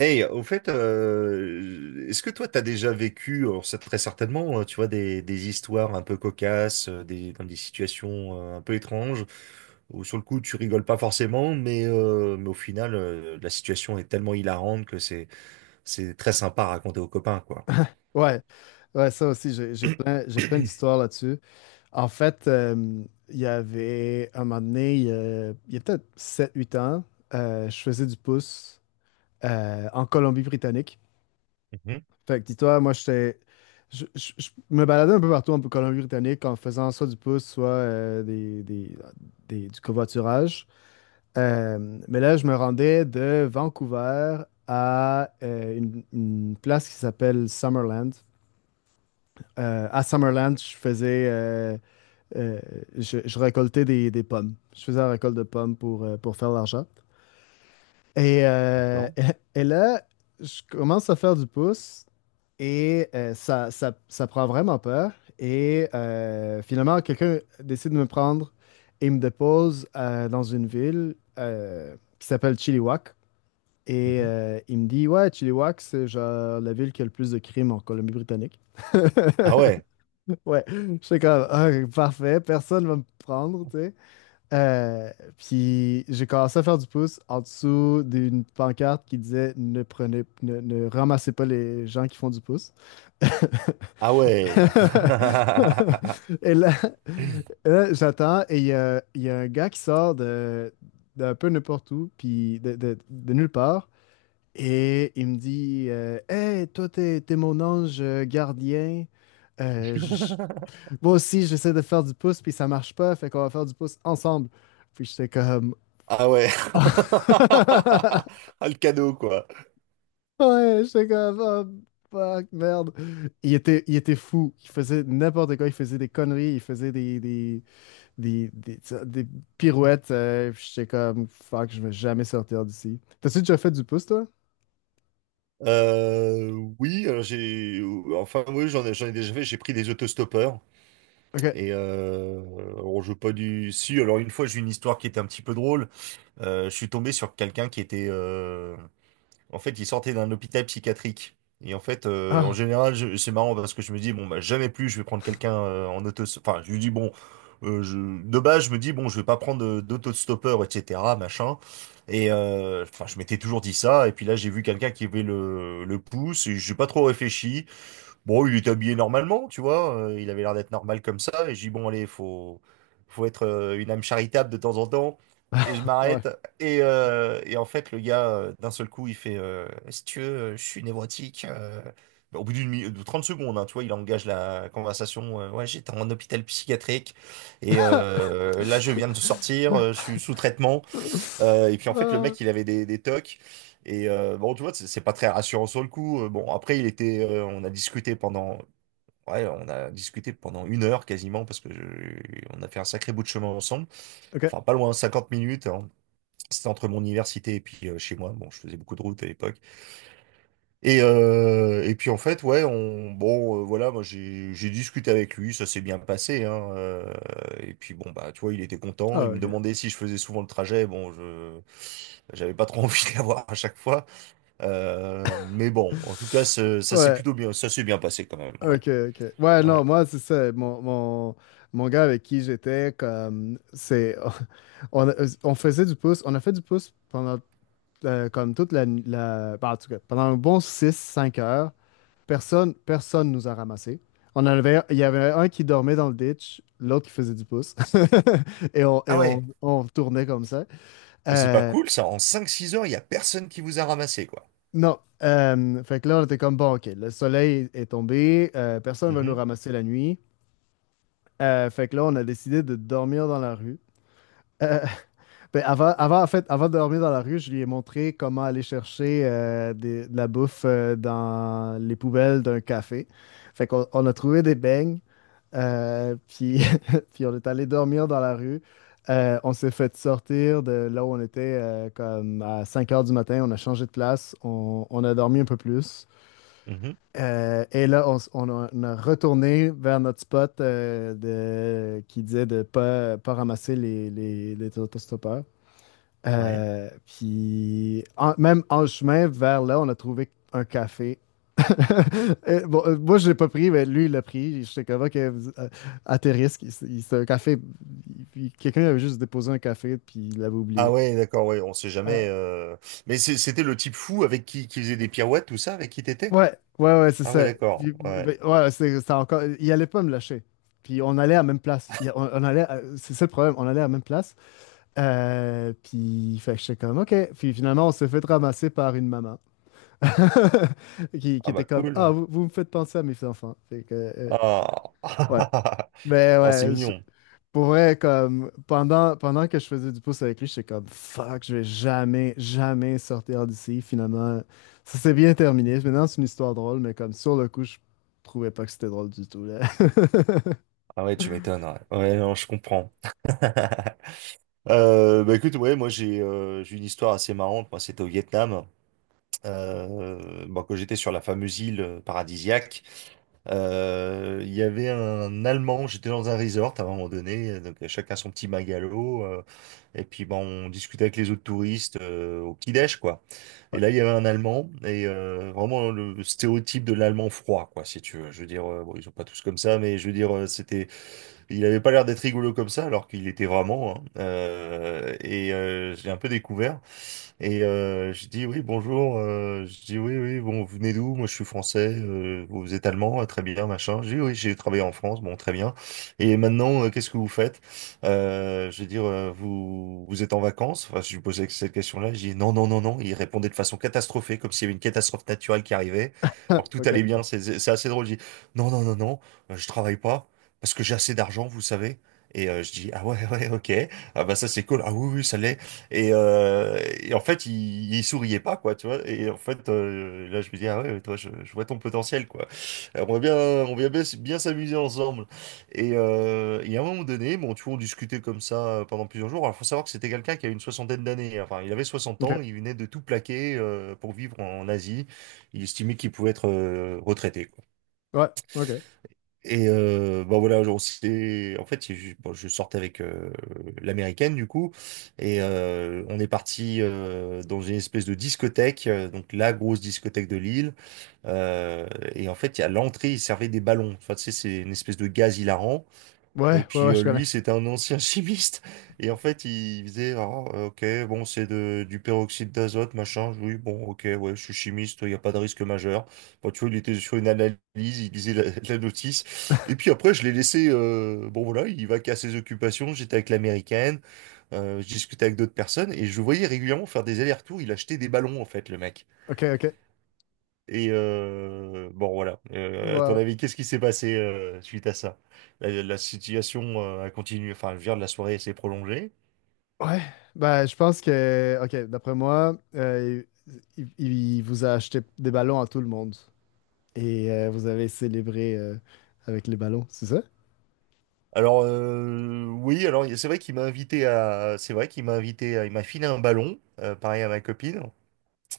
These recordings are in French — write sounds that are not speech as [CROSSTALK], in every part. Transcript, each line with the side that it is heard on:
right: Hey, au fait, est-ce que toi, t'as déjà vécu, alors ça très certainement, tu vois, des histoires un peu cocasses, dans des situations un peu étranges, où sur le coup, tu rigoles pas forcément, mais au final, la situation est tellement hilarante que c'est très sympa à raconter aux copains, quoi.
left: Ouais, ouais, ça aussi, j'ai plein d'histoires là-dessus. En fait, il y avait un moment donné, il y a peut-être sept huit ans, je faisais du pouce en Colombie-Britannique.
right: Mhm.
left: Fait que dis-toi, moi, j'étais, je me baladais un peu partout en Colombie-Britannique en faisant soit du pouce, soit du covoiturage. Mais là, je me rendais de Vancouver à une place qui s'appelle Summerland. À Summerland, je faisais, euh, je récoltais des pommes. Je faisais la récolte de pommes pour faire de l'argent. Et,
right: D'accord.
left: [LAUGHS] et là, je commence à faire du pouce et ça prend vraiment peur. Et finalement, quelqu'un décide de me prendre et me dépose dans une ville qui s'appelle Chilliwack. Et
right: Mhm.
left: il me dit, ouais, Chilliwack, c'est genre la ville qui a le plus de crimes en Colombie-Britannique.
right: Ah ouais,
left: [LAUGHS] Ouais, j'étais comme, ah, parfait, personne va me prendre, tu sais. Euh, Puis j'ai commencé à faire du pouce en dessous d'une pancarte qui disait ne prenez, ne, ne ramassez pas les gens qui font du pouce. [LAUGHS]
right: ah ouais. [LAUGHS]
left: Et là, là, j'attends et il y a un gars qui sort de, d'un peu n'importe où, puis de nulle part, et il me dit hey, toi, t'es mon ange gardien. Euh, je, Moi aussi, j'essaie de faire du pouce, puis ça marche pas, fait qu'on va faire du pouce ensemble. Puis j'étais comme.
right: Ah ouais. [LAUGHS]
left: [LAUGHS]
right: Ah, le cadeau, quoi.
left: Ouais, j'étais comme. Oh, fuck, merde. Il était fou. Il faisait n'importe quoi. Il faisait des conneries. Il faisait des, des, des pirouettes. Puis j'étais comme. Fuck, je vais jamais sortir d'ici. T'as-tu déjà fait du pouce, toi?
right: Euh, oui, j'ai enfin oui, j'en ai déjà fait. J'ai pris des autostoppeurs
left: Ok.
right: et alors je veux pas du si. Alors une fois, j'ai une histoire qui était un petit peu drôle. Je suis tombé sur quelqu'un qui était en fait, il sortait d'un hôpital psychiatrique. Et en fait, en
left: Ah,
right: général, c'est marrant parce que je me dis, bon, bah, jamais plus, je vais prendre quelqu'un en auto... Enfin, je lui dis, bon, je... de base, je me dis, bon, je vais pas prendre d'auto-stoppeur, etc., machin. Et enfin, je m'étais toujours dit ça. Et puis là, j'ai vu quelqu'un qui avait le pouce et j'ai pas trop réfléchi. Bon, il était habillé normalement, tu vois, il avait l'air d'être normal comme ça, et j'ai dit, bon, allez, faut être une âme charitable de temps en temps, et je m'arrête,
left: ouais.
right: et en fait, le gars, d'un seul coup, il fait, si tu veux, je suis névrotique. Au bout d'une de 30 secondes, hein, tu vois, il engage la conversation, ouais, j'étais en hôpital psychiatrique, là, je viens de sortir, je suis sous traitement,
left: [LAUGHS]
right: et puis en fait, le
left: Ah,
right: mec, il avait des tocs. Et bon, tu vois, c'est pas très rassurant sur le coup. Bon, après, on a discuté ouais, on a discuté pendant une heure quasiment parce que on a fait un sacré bout de chemin ensemble.
left: ok.
right: Enfin, pas loin, 50 minutes. Hein. C'était entre mon université et puis chez moi. Bon, je faisais beaucoup de route à l'époque. Et puis en fait, ouais, on, bon, voilà, moi j'ai discuté avec lui, ça s'est bien passé, hein, et puis bon, bah, tu vois, il était content,
left: Ah,
right: il me
left: ok.
right: demandait si je faisais souvent le trajet, bon, je j'avais pas trop [LAUGHS] envie de l'avoir à chaque fois, mais bon, en tout cas,
left: Ouais,
right: ça s'est bien passé quand même, ouais,
left: ok, ok. Ouais,
right: ouais.
left: non, moi, c'est ça. Mon gars avec qui j'étais, comme, c'est. [LAUGHS] On, on faisait du pouce. On a fait du pouce pendant, comme toute la, la. Ben, en tout cas, pendant un bon six cinq heures. Personne nous a ramassés. On en avait, il y avait un qui dormait dans le ditch, l'autre qui faisait du pouce. [LAUGHS] Et
right: Ah ouais.
left: on tournait comme ça.
right: Mais c'est pas
left: Euh,
right: cool, ça, en cinq six heures, il y a personne qui vous a ramassé, quoi.
left: Non. Fait que là, on était comme, bon, ok, le soleil est tombé, personne ne va nous
right: Mhm,
left: ramasser la nuit. Fait que là, on a décidé de dormir dans la rue. Euh, [LAUGHS] ben, avant, en fait, avant de dormir dans la rue, je lui ai montré comment aller chercher de la bouffe dans les poubelles d'un café. Fait qu'on on a trouvé des beignes, puis, [LAUGHS] puis on est allé dormir dans la rue. On s'est fait sortir de là où on était comme à 5 heures du matin. On a changé de place. On a dormi un peu plus.
right: mhm,
left: Et là, on a retourné vers notre spot qui disait de ne pas, pas ramasser les autostoppeurs.
right: ouais.
left: Puis, en- même en chemin vers là, on a trouvé un café. [LAUGHS] Et bon, moi, je l'ai pas pris, mais lui, il l'a pris. Je sais comment que, à tes risques, c'est un café. Quelqu'un avait juste déposé un café, puis il l'avait
right: Ah
left: oublié.
right: ouais, d'accord, ouais, on sait
left: Euh,
right: jamais, mais c'était le type fou avec qui faisait des pirouettes, tout ça, avec qui t'étais?
left: Ouais, ouais, ouais, c'est
right: Ah ouais,
left: ça.
right: d'accord.
left: Puis,
right: Ouais.
left: ben, ouais, c'est encore. Il allait pas me lâcher. Puis on allait à la même place. On allait à- C'est ça le problème, on allait à la même place. Puis fait que j'étais comme ok. Puis finalement, on s'est fait ramasser par une maman [LAUGHS] qui
right: Ah bah
left: était comme ah,
right: cool.
left: vous me faites penser à mes enfants. Fait que,
right: Ah.
left: ouais.
right: [LAUGHS]
left: Mais
right: Oh, c'est
left: ouais,
right: mignon.
left: pour vrai, comme pendant que je faisais du pouce avec lui, j'étais comme fuck, je vais jamais sortir d'ici. Finalement, ça s'est bien terminé. Maintenant, c'est une histoire drôle, mais comme sur le coup, je trouvais pas que c'était drôle du tout, là. [LAUGHS]
right: Ah ouais, tu m'étonnes. Ouais. Ouais, non, je comprends. Bah écoute, ouais, moi j'ai une histoire assez marrante. Moi, c'était au Vietnam. Bon, quand j'étais sur la fameuse île paradisiaque, il y avait un Allemand, j'étais dans un resort à un moment donné, donc chacun son petit magalo, et puis bon, on discutait avec les autres touristes au petit-déj, quoi. Et
left: Ouais.
right: là, il y avait un Allemand, vraiment le stéréotype de l'Allemand froid, quoi, si tu veux. Je veux dire, bon, ils sont pas tous comme ça, mais je veux dire, il avait pas l'air d'être rigolo comme ça, alors qu'il était vraiment, hein. J'ai un peu découvert. Et je dis oui, bonjour. Je dis oui, bon, vous venez d'où? Moi, je suis français. Vous êtes allemand? Ah, très bien, machin. Je dis oui, j'ai travaillé en France. Bon, très bien. Et maintenant, qu'est-ce que vous faites? Je veux dire, vous êtes en vacances? Enfin, je lui posais cette question-là. Je dis non, non, non, non. Il répondait de façon catastrophée, comme s'il y avait une catastrophe naturelle qui arrivait.
left: Ah,
right: Alors que tout
left: ok.
right: allait bien. C'est assez drôle. Je dis non, non, non, non. Je travaille pas parce que j'ai assez d'argent, vous savez. Et je dis ah ouais, ouais, ok. Ah bah ça c'est cool. Ah oui, oui, ça l'est. Et en fait, il souriait pas, quoi, tu vois. Et en fait, là, je me dis, ah ouais, toi, je vois ton potentiel, quoi. On va bien, bien s'amuser ensemble. Et à un moment donné, bon, tu vois, on discutait comme ça pendant plusieurs jours. Alors, faut savoir que c'était quelqu'un qui a une soixantaine d'années. Hein. Enfin, il avait 60 ans,
left: Ok.
right: il venait de tout plaquer pour vivre en Asie. Il estimait qu'il pouvait être retraité.
left: Ouais. Ok.
right: Et bah voilà, en fait, je, bon, je sortais avec l'américaine du coup, et on est parti dans une espèce de discothèque, donc la grosse discothèque de Lille. Euh, et en fait, à l'entrée, ils servaient des ballons. Enfin, tu sais, c'est une espèce de gaz hilarant. Et
left: Ouais. Ouais.
right: puis
left: Ouais. Je connais.
right: lui, c'était un ancien [LAUGHS] chimiste. Et en fait, il faisait, ah, ok, bon, c'est du peroxyde d'azote, machin. Oui, bon, ok, ouais, je suis chimiste, il n'y a pas de risque majeur. Bon, tu vois, il était sur une analyse, il lisait [LAUGHS] la notice. Et puis
left: [LAUGHS]
right: après, je l'ai laissé, bon voilà, il va qu'à ses occupations. J'étais avec l'américaine, je discutais avec d'autres personnes et je le voyais régulièrement faire des allers-retours. Il achetait des ballons, en fait, le mec.
left: Ok. Ok.
right: Et bon, voilà. À ton
left: Wow.
right: avis, qu'est-ce qui s'est passé suite à ça? La situation a continué, enfin, je veux dire, la soirée s'est prolongée.
left: Ouais. Ben, je pense que. Ok. D'après moi, il vous a acheté des ballons à tout le monde et vous avez célébré avec les ballons, c'est ça?
right: Alors, oui, c'est vrai qu'il m'a invité à, il m'a filé un ballon, pareil à ma copine.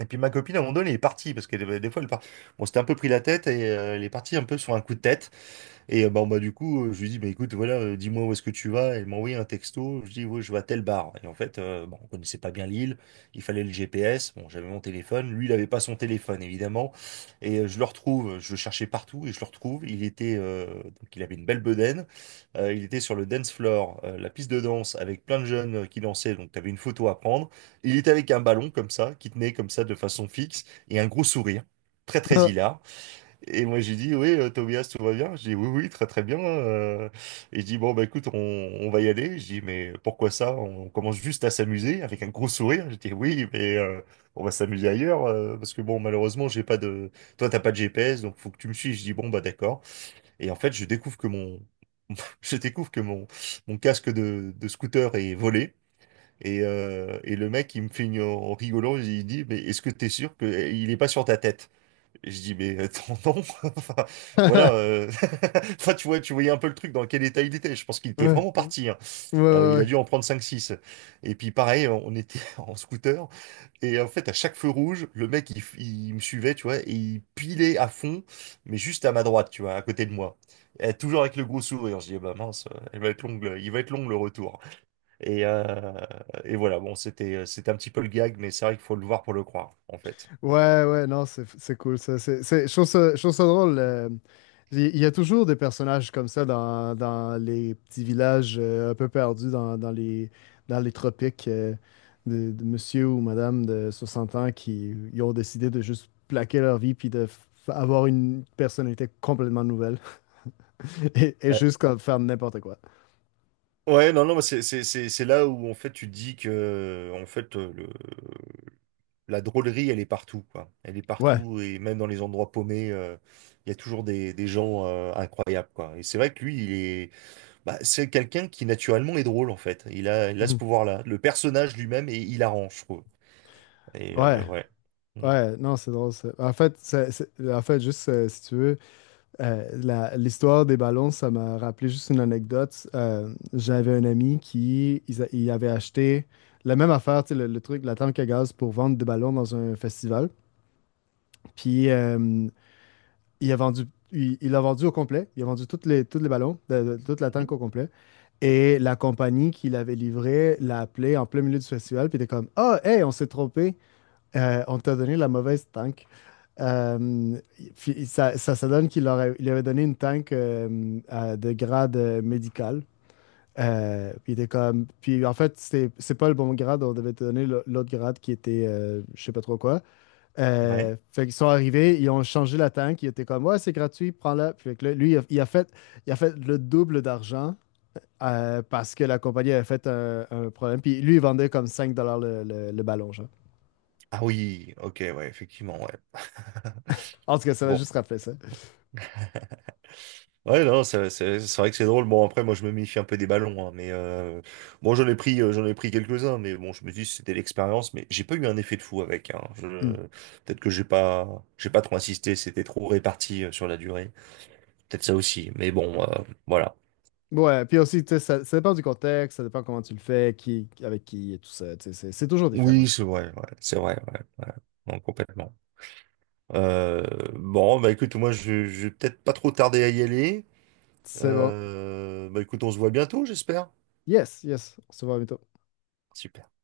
right: Et puis ma copine, à un moment donné, elle est partie parce que des fois, elle part... bon, c'était un peu pris la tête et elle est partie un peu sur un coup de tête. Et bon, bah, du coup, je lui dis, bah, écoute, voilà, dis-moi où est-ce que tu vas. Elle m'a envoyé un texto. Je dis, ouais, je vais à tel bar. Et en fait, bon, on connaissait pas bien l'île. Il fallait le GPS. Bon, j'avais mon téléphone. Lui, il avait pas son téléphone, évidemment. Et je le retrouve. Je le cherchais partout et je le retrouve. Il était, donc, il avait une belle bedaine. Il était sur le dance floor, la piste de danse, avec plein de jeunes qui dansaient. Donc, tu avais une photo à prendre. Il était avec un ballon comme ça, qui tenait comme ça de façon fixe et un gros sourire. Très, très hilar. Et moi, j'ai dit, oui, Tobias, tout va bien? J'ai dit, oui, oui, très, très bien. Et je dis, bon, bah, écoute, on va y aller. Je dis, mais pourquoi ça? On commence juste à s'amuser avec un gros sourire. Je dis, oui, mais on va s'amuser ailleurs. Parce que, bon, malheureusement, j'ai pas de. Toi, t'as pas de GPS, donc faut que tu me suives. Je dis, bon, bah, d'accord. Et en fait, je découvre que mon. [LAUGHS] Je découvre que mon casque de scooter est volé. Et le mec, il me fait une, en rigolant, il dit, mais est-ce que t'es sûr qu'il est pas sur ta tête? Et je dis, mais attends, non. [LAUGHS] Enfin, voilà.
left: [LAUGHS]
right: [LAUGHS] Enfin, tu vois, tu voyais un peu le truc dans quel état il était. Je pense qu'il était
left: Ouais,
right: vraiment parti. Hein.
left: ouais,
right: Il
left: ouais,
right: a dû en prendre cinq six. Et puis, pareil, on était [LAUGHS] en scooter. Et en fait, à chaque feu rouge, le mec, il me suivait, tu vois, et il pilait à fond, mais juste à ma droite, tu vois, à côté de moi. Et toujours avec le gros sourire. Je dis, eh bah mince, elle va être longue, il va être long le retour. Et, euh, et voilà, bon, c'était, c'était un petit peu le gag, mais c'est vrai qu'il faut le voir pour le croire, en fait.
left: ouais, ouais, non, c'est cool ça. C'est, je trouve ça, Je trouve ça drôle. Il y a toujours des personnages comme ça dans les petits villages un peu perdus dans les tropiques de monsieur ou madame de 60 ans qui ils ont décidé de juste plaquer leur vie puis de f- avoir une personnalité complètement nouvelle [LAUGHS] et
right: Euh,
left: juste comme faire n'importe quoi.
right: Ouais, non, non, mais c'est là où en fait tu dis que en fait la drôlerie elle est partout quoi. Elle est
left: Ouais.
right: partout et même dans les endroits paumés, il y a toujours des gens incroyables quoi. Et c'est vrai que lui, il est bah, c'est quelqu'un qui naturellement est drôle en fait.
left: [LAUGHS]
right: Il a ce
left: Mhm.
right: pouvoir-là. Le personnage lui-même est hilarant, je trouve. Et
left: Ouais.
right: ouais. Mm.
left: Ouais. Non, c'est drôle. Ça. En fait, c'est- en fait, juste si tu veux. La- l'histoire des ballons, ça m'a rappelé juste une anecdote. J'avais un ami qui ils a- il avait acheté la même affaire, tu sais, le truc, la tank à gaz pour vendre des ballons dans un festival. Puis il a vendu, il l'a vendu au complet. Il a vendu toutes les, tous les ballons, toute la tank
right: Mhm.
left: au complet. Et la compagnie qui l'avait livré l'a appelé en plein milieu du festival. Puis il était comme, ah, hey, on s'est trompé. On t'a donné la mauvaise tank. Euh, Puis ça donne qu'il aurait, il avait donné une tank de grade médical. Puis il était comme. Puis en fait, c'est pas le bon grade, on devait te donner le- l'autre grade qui était je sais pas trop quoi.
right: Ouais.
left: Fait qu'ils sont arrivés, ils ont changé la tank, ils étaient comme ouais, c'est gratuit, prends-la. Puis fait que là, lui, il a fait le double d'argent parce que la compagnie avait fait un problème. Puis lui, il vendait comme 5$ le ballon, genre.
right: Ah oui, ok, ouais, effectivement, ouais.
left: En tout cas, ça m'a
right: Bon.
left: juste rappelé ça.
right: Ouais, non, c'est vrai que c'est drôle. Bon, après, moi, je me méfie un peu des ballons, hein, mais bon, j'en ai pris quelques-uns, mais bon, je me dis, c'était l'expérience, mais j'ai pas eu un effet de fou avec. Hein.
left: Hmm.
right: Peut-être que j'ai pas trop insisté, c'était trop réparti sur la durée. Peut-être ça aussi, mais bon, voilà.
left: Ouais, puis aussi, tu sais, ça dépend du contexte, ça dépend comment tu le fais, qui, avec qui et tout ça, tu sais, c'est toujours différent.
right: Oui,
left: Tu sais.
right: c'est vrai, ouais, ouais. Non, complètement. Euh, bon, bah écoute, moi, je vais peut-être pas trop tarder à y aller.
left: C'est bon.
right: Bah écoute, on se voit bientôt, j'espère.
left: Yes, yes, on se voit bientôt.
right: Super.